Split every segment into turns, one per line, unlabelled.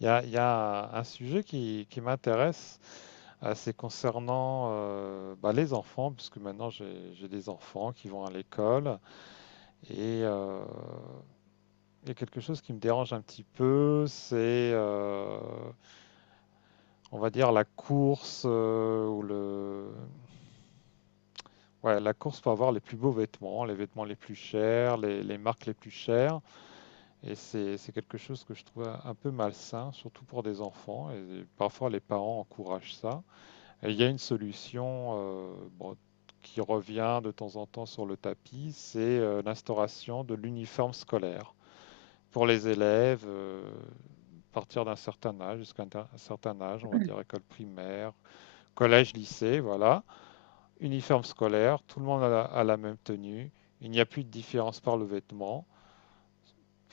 Il y a un sujet qui m'intéresse, c'est concernant, bah, les enfants, puisque maintenant j'ai des enfants qui vont à l'école. Et il y a quelque chose qui me dérange un petit peu, c'est, on va dire, la course, ou ouais, la course pour avoir les plus beaux vêtements les plus chers, les marques les plus chères. Et c'est quelque chose que je trouve un peu malsain, surtout pour des enfants. Et parfois les parents encouragent ça. Et il y a une solution, bon, qui revient de temps en temps sur le tapis, c'est, l'instauration de l'uniforme scolaire pour les élèves, à partir d'un certain âge, jusqu'à un certain âge, on va dire école primaire, collège, lycée, voilà. Uniforme scolaire, tout le monde a a la même tenue, il n'y a plus de différence par le vêtement.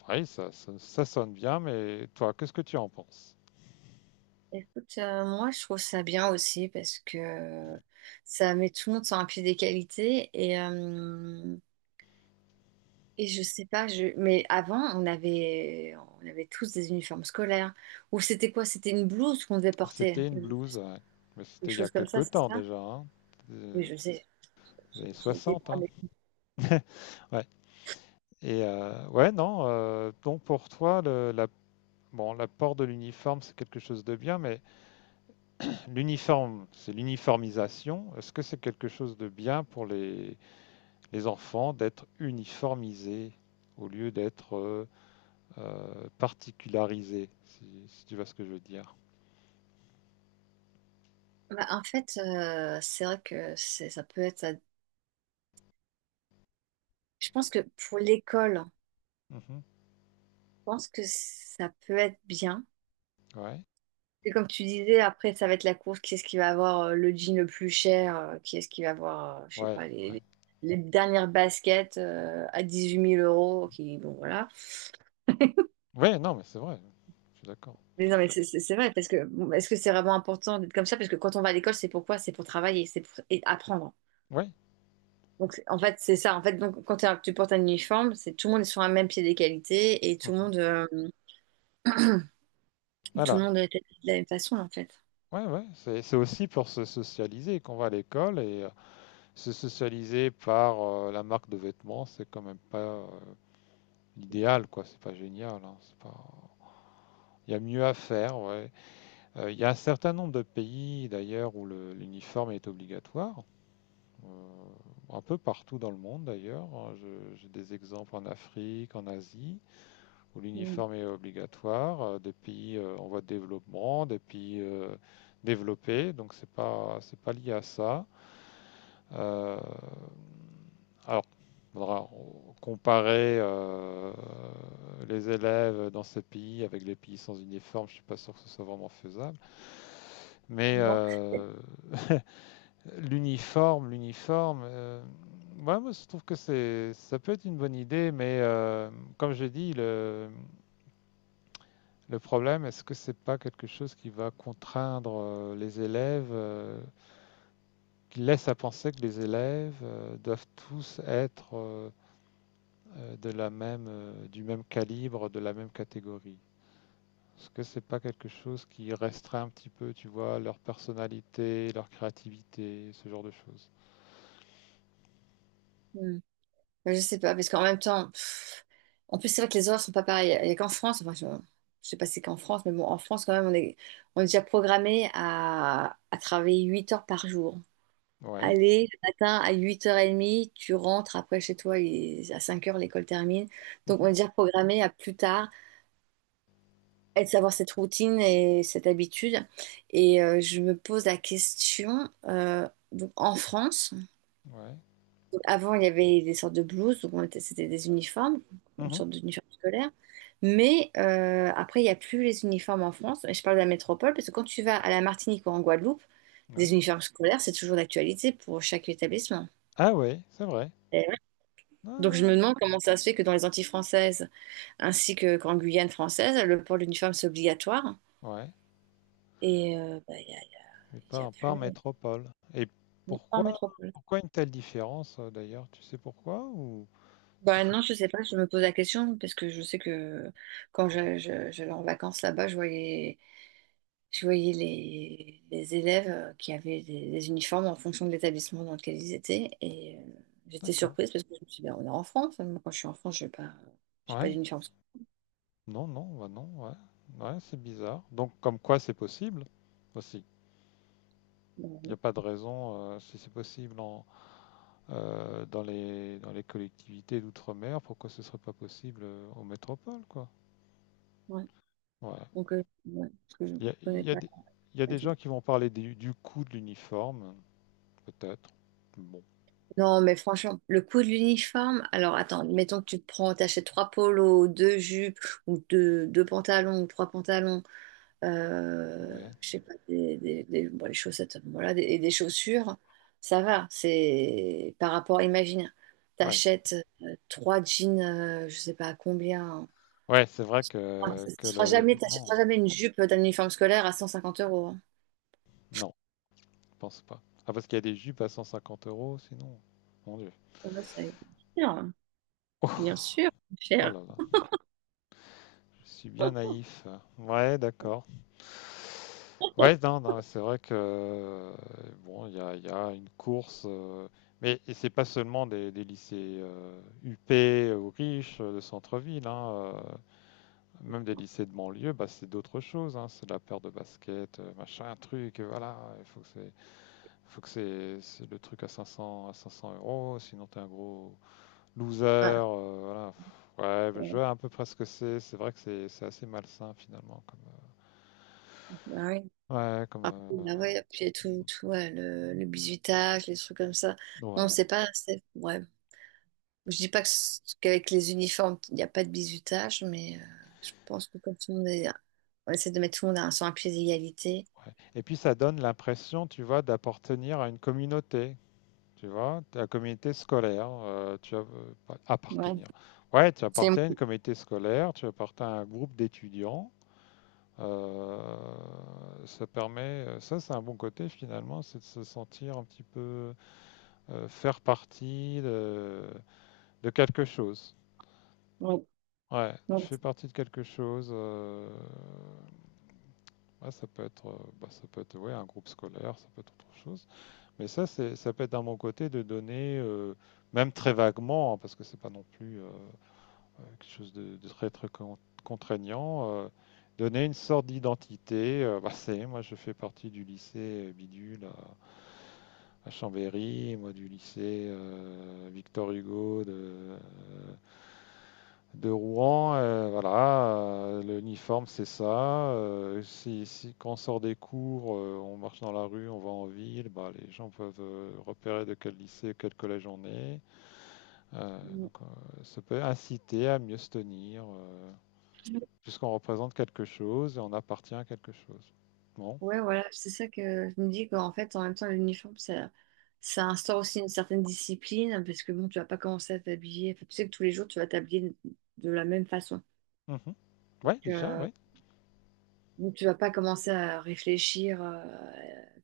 Oui, ça sonne bien, mais toi, qu'est-ce que tu en penses?
Écoute, moi je trouve ça bien aussi parce que ça met tout le monde sur un pied d'égalité et je sais pas je mais avant on avait tous des uniformes scolaires ou c'était quoi? C'était une blouse qu'on devait porter
C'était une blouse, hein, mais
des
c'était il y a
choses comme
quelque
ça c'est
temps
ça?
déjà, hein,
Oui
des
je sais
des années
j'étais pas
60.
avec.
Ouais. Ouais, non, donc pour toi, le, la, l'apport de l'uniforme, c'est quelque chose de bien, mais l'uniforme, c'est l'uniformisation. Est-ce que c'est quelque chose de bien pour les enfants d'être uniformisés au lieu d'être, particularisés, si tu vois ce que je veux dire?
En fait, c'est vrai que c'est ça peut être, je pense que pour l'école
Mhm.
je pense que ça peut être bien.
Ouais,
C'est comme tu disais, après, ça va être la course. Qui est-ce qui va avoir le jean le plus cher? Qui est-ce qui va avoir, je sais
ouais,
pas,
ouais.
les dernières baskets à huit mille euros? Qui, bon, voilà.
Ouais, non, mais c'est vrai. Je suis d'accord.
Mais non, mais c'est vrai, parce que bon, est-ce que c'est vraiment important d'être comme ça? Parce que quand on va à l'école, c'est pourquoi? C'est pour travailler, c'est pour et apprendre.
Ouais.
En fait, c'est ça. En fait, donc, quand tu portes un uniforme, c'est tout le monde est sur un même pied d'égalité et
Mhm.
tout le
Voilà.
monde est de la même façon, en fait.
Ouais, ouais. C'est aussi pour se socialiser qu'on va à l'école et, se socialiser par, la marque de vêtements, c'est quand même pas, l'idéal, quoi. C'est pas génial, hein, c'est pas... il y a mieux à faire, ouais. Il y a un certain nombre de pays, d'ailleurs, où l'uniforme est obligatoire. Euh, un peu partout dans le monde, d'ailleurs, hein. J'ai des exemples en Afrique, en Asie, où
Mm.
l'uniforme est obligatoire. Des pays, en voie de développement, des pays, développés. Donc, c'est pas lié à ça. Euh, alors, il faudra comparer, les élèves dans ces pays avec les pays sans uniforme. Je ne suis pas sûr que ce soit vraiment faisable. Mais,
Non.
l'uniforme, l'uniforme, euh, ouais, moi je trouve que c'est, ça peut être une bonne idée, mais, comme je dis, le problème, est-ce que c'est pas quelque chose qui va contraindre, les élèves, qui laisse à penser que les élèves, doivent tous être, de la même, du même calibre, de la même catégorie. Est-ce que c'est pas quelque chose qui restreint un petit peu, tu vois, leur personnalité, leur créativité, ce genre de choses?
Mm. Je sais pas, parce qu'en même temps. En plus, c'est vrai que les horaires sont pas pareils. Il n'y a qu'en France, je sais pas si c'est qu'en France, mais bon, en France, quand même, on est déjà programmé à travailler 8 heures par jour.
Ouais,
Aller le matin à 8h30, tu rentres après chez toi à 5 heures l'école termine. Donc, on
mhm,
est déjà programmé à plus tard, à savoir cette routine et cette habitude. Et je me pose la question, donc, en France,
ouais,
avant, il y avait des sortes de blouses, donc c'était des uniformes, une
mhm,
sorte d'uniforme scolaire. Mais après, il n'y a plus les uniformes en France. Et je parle de la métropole, parce que quand tu vas à la Martinique ou en Guadeloupe, des
ouais.
uniformes scolaires, c'est toujours d'actualité pour chaque établissement.
Ah ouais, c'est vrai.
Et ouais. Donc je
Ah,
me demande comment ça se fait que dans les Antilles françaises, ainsi que qu'en Guyane française, le port de l'uniforme, c'est obligatoire.
ouais,
Et bah,
mais
il y a
pas, pas en
plus...
métropole. Et
Non, pas en
pourquoi,
métropole.
pourquoi une telle différence, d'ailleurs? Tu sais pourquoi
Bah non, je sais pas, je me pose la question parce que je sais que quand j'allais en vacances là-bas, je voyais. Je voyais les élèves qui avaient des uniformes en fonction de l'établissement dans lequel ils étaient. Et j'étais
d'accord.
surprise parce que je me suis dit, ben, on est en France, hein. Moi, quand je suis en France, je n'ai pas, j'ai pas
Ouais.
d'uniforme
Non, non, bah non, ouais. Ouais, c'est bizarre. Donc, comme quoi c'est possible aussi. Il n'y
scolaire.
a pas de raison, si c'est possible en, dans dans les collectivités d'outre-mer, pourquoi ce ne serait pas possible, en métropole, quoi.
Ouais.
Ouais.
Donc, ouais, parce que je ne
Il y a, il
connais
y a
pas.
des, il y a des
Vas-y.
gens qui vont parler du, coût de l'uniforme, peut-être. Bon,
Non, mais franchement, le coût de l'uniforme, alors attends, mettons que t'achètes trois polos, deux jupes ou deux pantalons ou trois pantalons,
ouais.
je sais pas, bon, les chaussettes, voilà, des, et des chaussures, ça va. C'est par rapport, imagine,
Ouais,
t'achètes trois jeans, je sais pas à combien.
ouais, c'est vrai
Ah,
que,
ça
que
sera
le
jamais,
vêtement.
t'achèteras jamais une jupe d'un uniforme scolaire à 150 euros, hein.
Non, je pense pas. Ah, parce qu'il y a des jupes à 150 euros, sinon. Mon Dieu.
Ouais, ça va être cher, hein. Bien
Oh,
sûr,
oh
cher.
là là. Je suis bien naïf. Ouais, d'accord. Ouais, non, non, c'est vrai que, bon, il y a une course, mais et c'est pas seulement des lycées, huppés ou riches, de centre-ville, hein, même des lycées de banlieue, bah, c'est d'autres choses, hein, c'est de la paire de basket, machin, truc, voilà, il faut que c'est le truc à 500, à 500 euros, sinon t'es un gros, loser,
Ah,
voilà. Ouais, bah, je
ouais.
vois à peu près ce que c'est. C'est vrai que c'est assez malsain finalement.
Ah ouais.
Euh, ouais, comme,
Ah, ah
euh,
ouais, puis tout ouais, le bizutage, les trucs comme ça. Non,
ouais,
c'est pas, c'est, ouais, je dis pas que qu'avec les uniformes, il n'y a pas de bizutage, mais je pense que comme tout le monde est, on essaie de mettre tout le monde à- sur un pied d'égalité.
ouais. Et puis ça donne l'impression, tu vois, d'appartenir à une communauté, tu vois, à la communauté scolaire, tu as, pas-
Ouais,
appartenir. Ouais, tu
c'est...
appartiens à une communauté scolaire, tu appartiens à un groupe d'étudiants, ça permet, ça c'est un bon côté finalement, c'est de se sentir un petit peu, faire partie de quelque chose.
Ouais,
Ouais,
ouais.
tu fais partie de quelque chose, ouais, ça peut être, bah, ça peut être ouais, un groupe scolaire, ça peut être autre chose. Mais ça, c'est, ça peut être d'un bon côté de donner, même très vaguement, hein, parce que c'est pas non plus, quelque chose de très très contraignant, donner une sorte d'identité, bah, c'est, moi je fais partie du lycée, Bidule à Chambéry, moi du lycée, Victor Hugo de Rouen, voilà, l'uniforme c'est ça. Quand on sort des cours, on marche dans la rue, on va en ville, bah, les gens peuvent, repérer de quel lycée, quel collège on est. Donc, ça peut inciter à mieux se tenir, puisqu'on représente quelque chose et on appartient à quelque chose. Bon.
Ouais, voilà, c'est ça que je me dis qu'en fait, en même temps, l'uniforme, ça instaure aussi une certaine discipline, parce que bon, tu vas pas commencer à t'habiller. Enfin, tu sais que tous les jours, tu vas t'habiller de la même façon.
Mhm. Ouais, déjà, ouais.
Donc, tu vas pas commencer à réfléchir,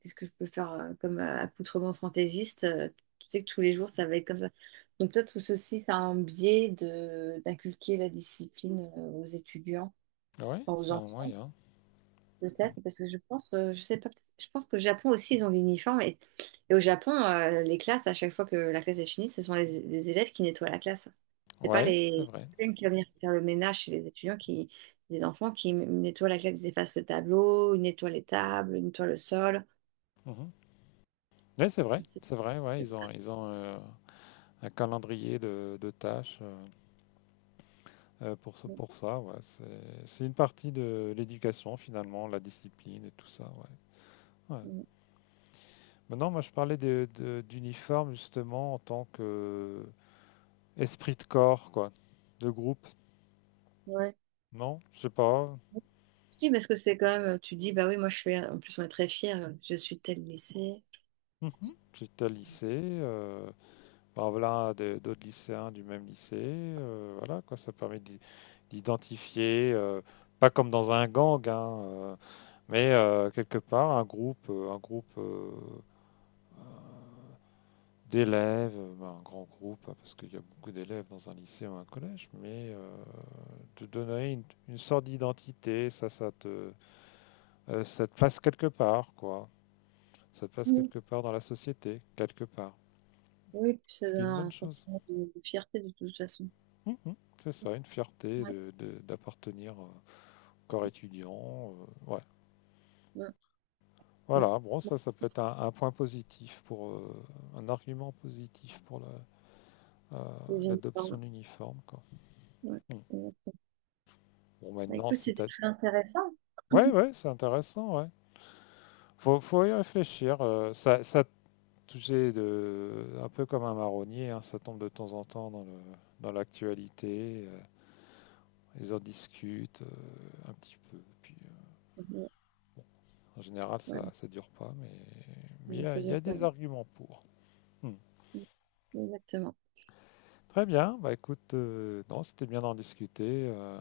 qu'est-ce que je peux faire comme accoutrement fantaisiste. Tu sais que tous les jours, ça va être comme ça. Donc, toi, tout ceci, ça a un biais de d'inculquer la discipline aux étudiants,
Ouais,
enfin, aux
c'est un
enfants.
moyen. Mm.
Peut-être, parce que je pense, je sais pas, je pense qu'au Japon aussi, ils ont l'uniforme. Et au Japon, les classes, à chaque fois que la classe est finie, ce sont les élèves qui nettoient la classe. C'est pas
Ouais, c'est
les
vrai.
une qui va venir faire le ménage chez les étudiants, qui, les enfants qui nettoient la classe, ils effacent le tableau, ils nettoient les tables, ils nettoient le sol.
Mhm. Ouais, c'est vrai.
C'est-
C'est vrai, ouais,
c'est
ils ont,
pas-
ils ont un calendrier de tâches, pour ça, ouais. C'est une partie de l'éducation, finalement, la discipline et tout ça, ouais. Ouais. Maintenant, moi, je parlais d'uniforme, justement, en tant que esprit de corps, quoi, de groupe.
Ouais.
Non, je sais pas.
Si, parce que c'est quand même, tu dis, bah oui, moi je suis, en plus on est très fiers, je suis tel lycée.
Mhm. J'étais à lycée, bah, voilà, d'autres lycéens du même lycée, voilà, quoi, ça permet d'identifier, pas comme dans un gang, hein, mais, quelque part un groupe, un groupe, d'élèves, bah, un grand groupe, hein, parce qu'il y a beaucoup d'élèves dans un lycée ou un collège, mais, te donner une sorte d'identité, ça te place quelque part, quoi. Ça te passe
Oui,
quelque part dans la société, quelque part.
Oui, puis ça
Ce qui est
donne
une bonne
un
chose.
sentiment de fierté de toute façon.
Mhm. C'est ça, une fierté
Ouais,
d'appartenir, au corps étudiant, ouais.
ouais, ouais.
Voilà, bon,
Bon,
ça peut être
c'est
un point positif pour, un argument positif pour euh,
une
l'adoption
forme.
de l'uniforme, quoi.
Ouais,
Mm.
exactement.
Bon,
Bah,
maintenant,
écoute,
si
c'était
t'as.
très intéressant.
Ouais, ouais, c'est intéressant, ouais. Faut y réfléchir, ça tu sais, de, un peu comme un marronnier, hein, ça tombe de temps en temps dans l'actualité, ils en discutent, un petit peu. Puis,
Ouais,
en général, ça
ouais.
ne dure pas, mais
Non, ça
il y
dure
a
pas
des
long.
arguments pour. Hmm.
Exactement.
Très bien, bah écoute, non, c'était bien d'en discuter,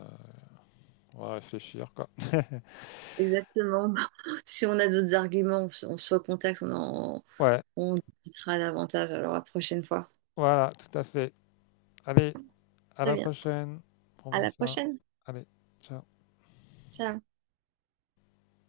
on va réfléchir, quoi.
Exactement. Si on a d'autres arguments, on se recontacte,
Ouais,
on discutera davantage alors la prochaine fois.
voilà, tout à fait. Allez, à
Très
la
bien.
prochaine. Prends
À
bien
la
ça.
prochaine.
Allez, ciao.
Ciao.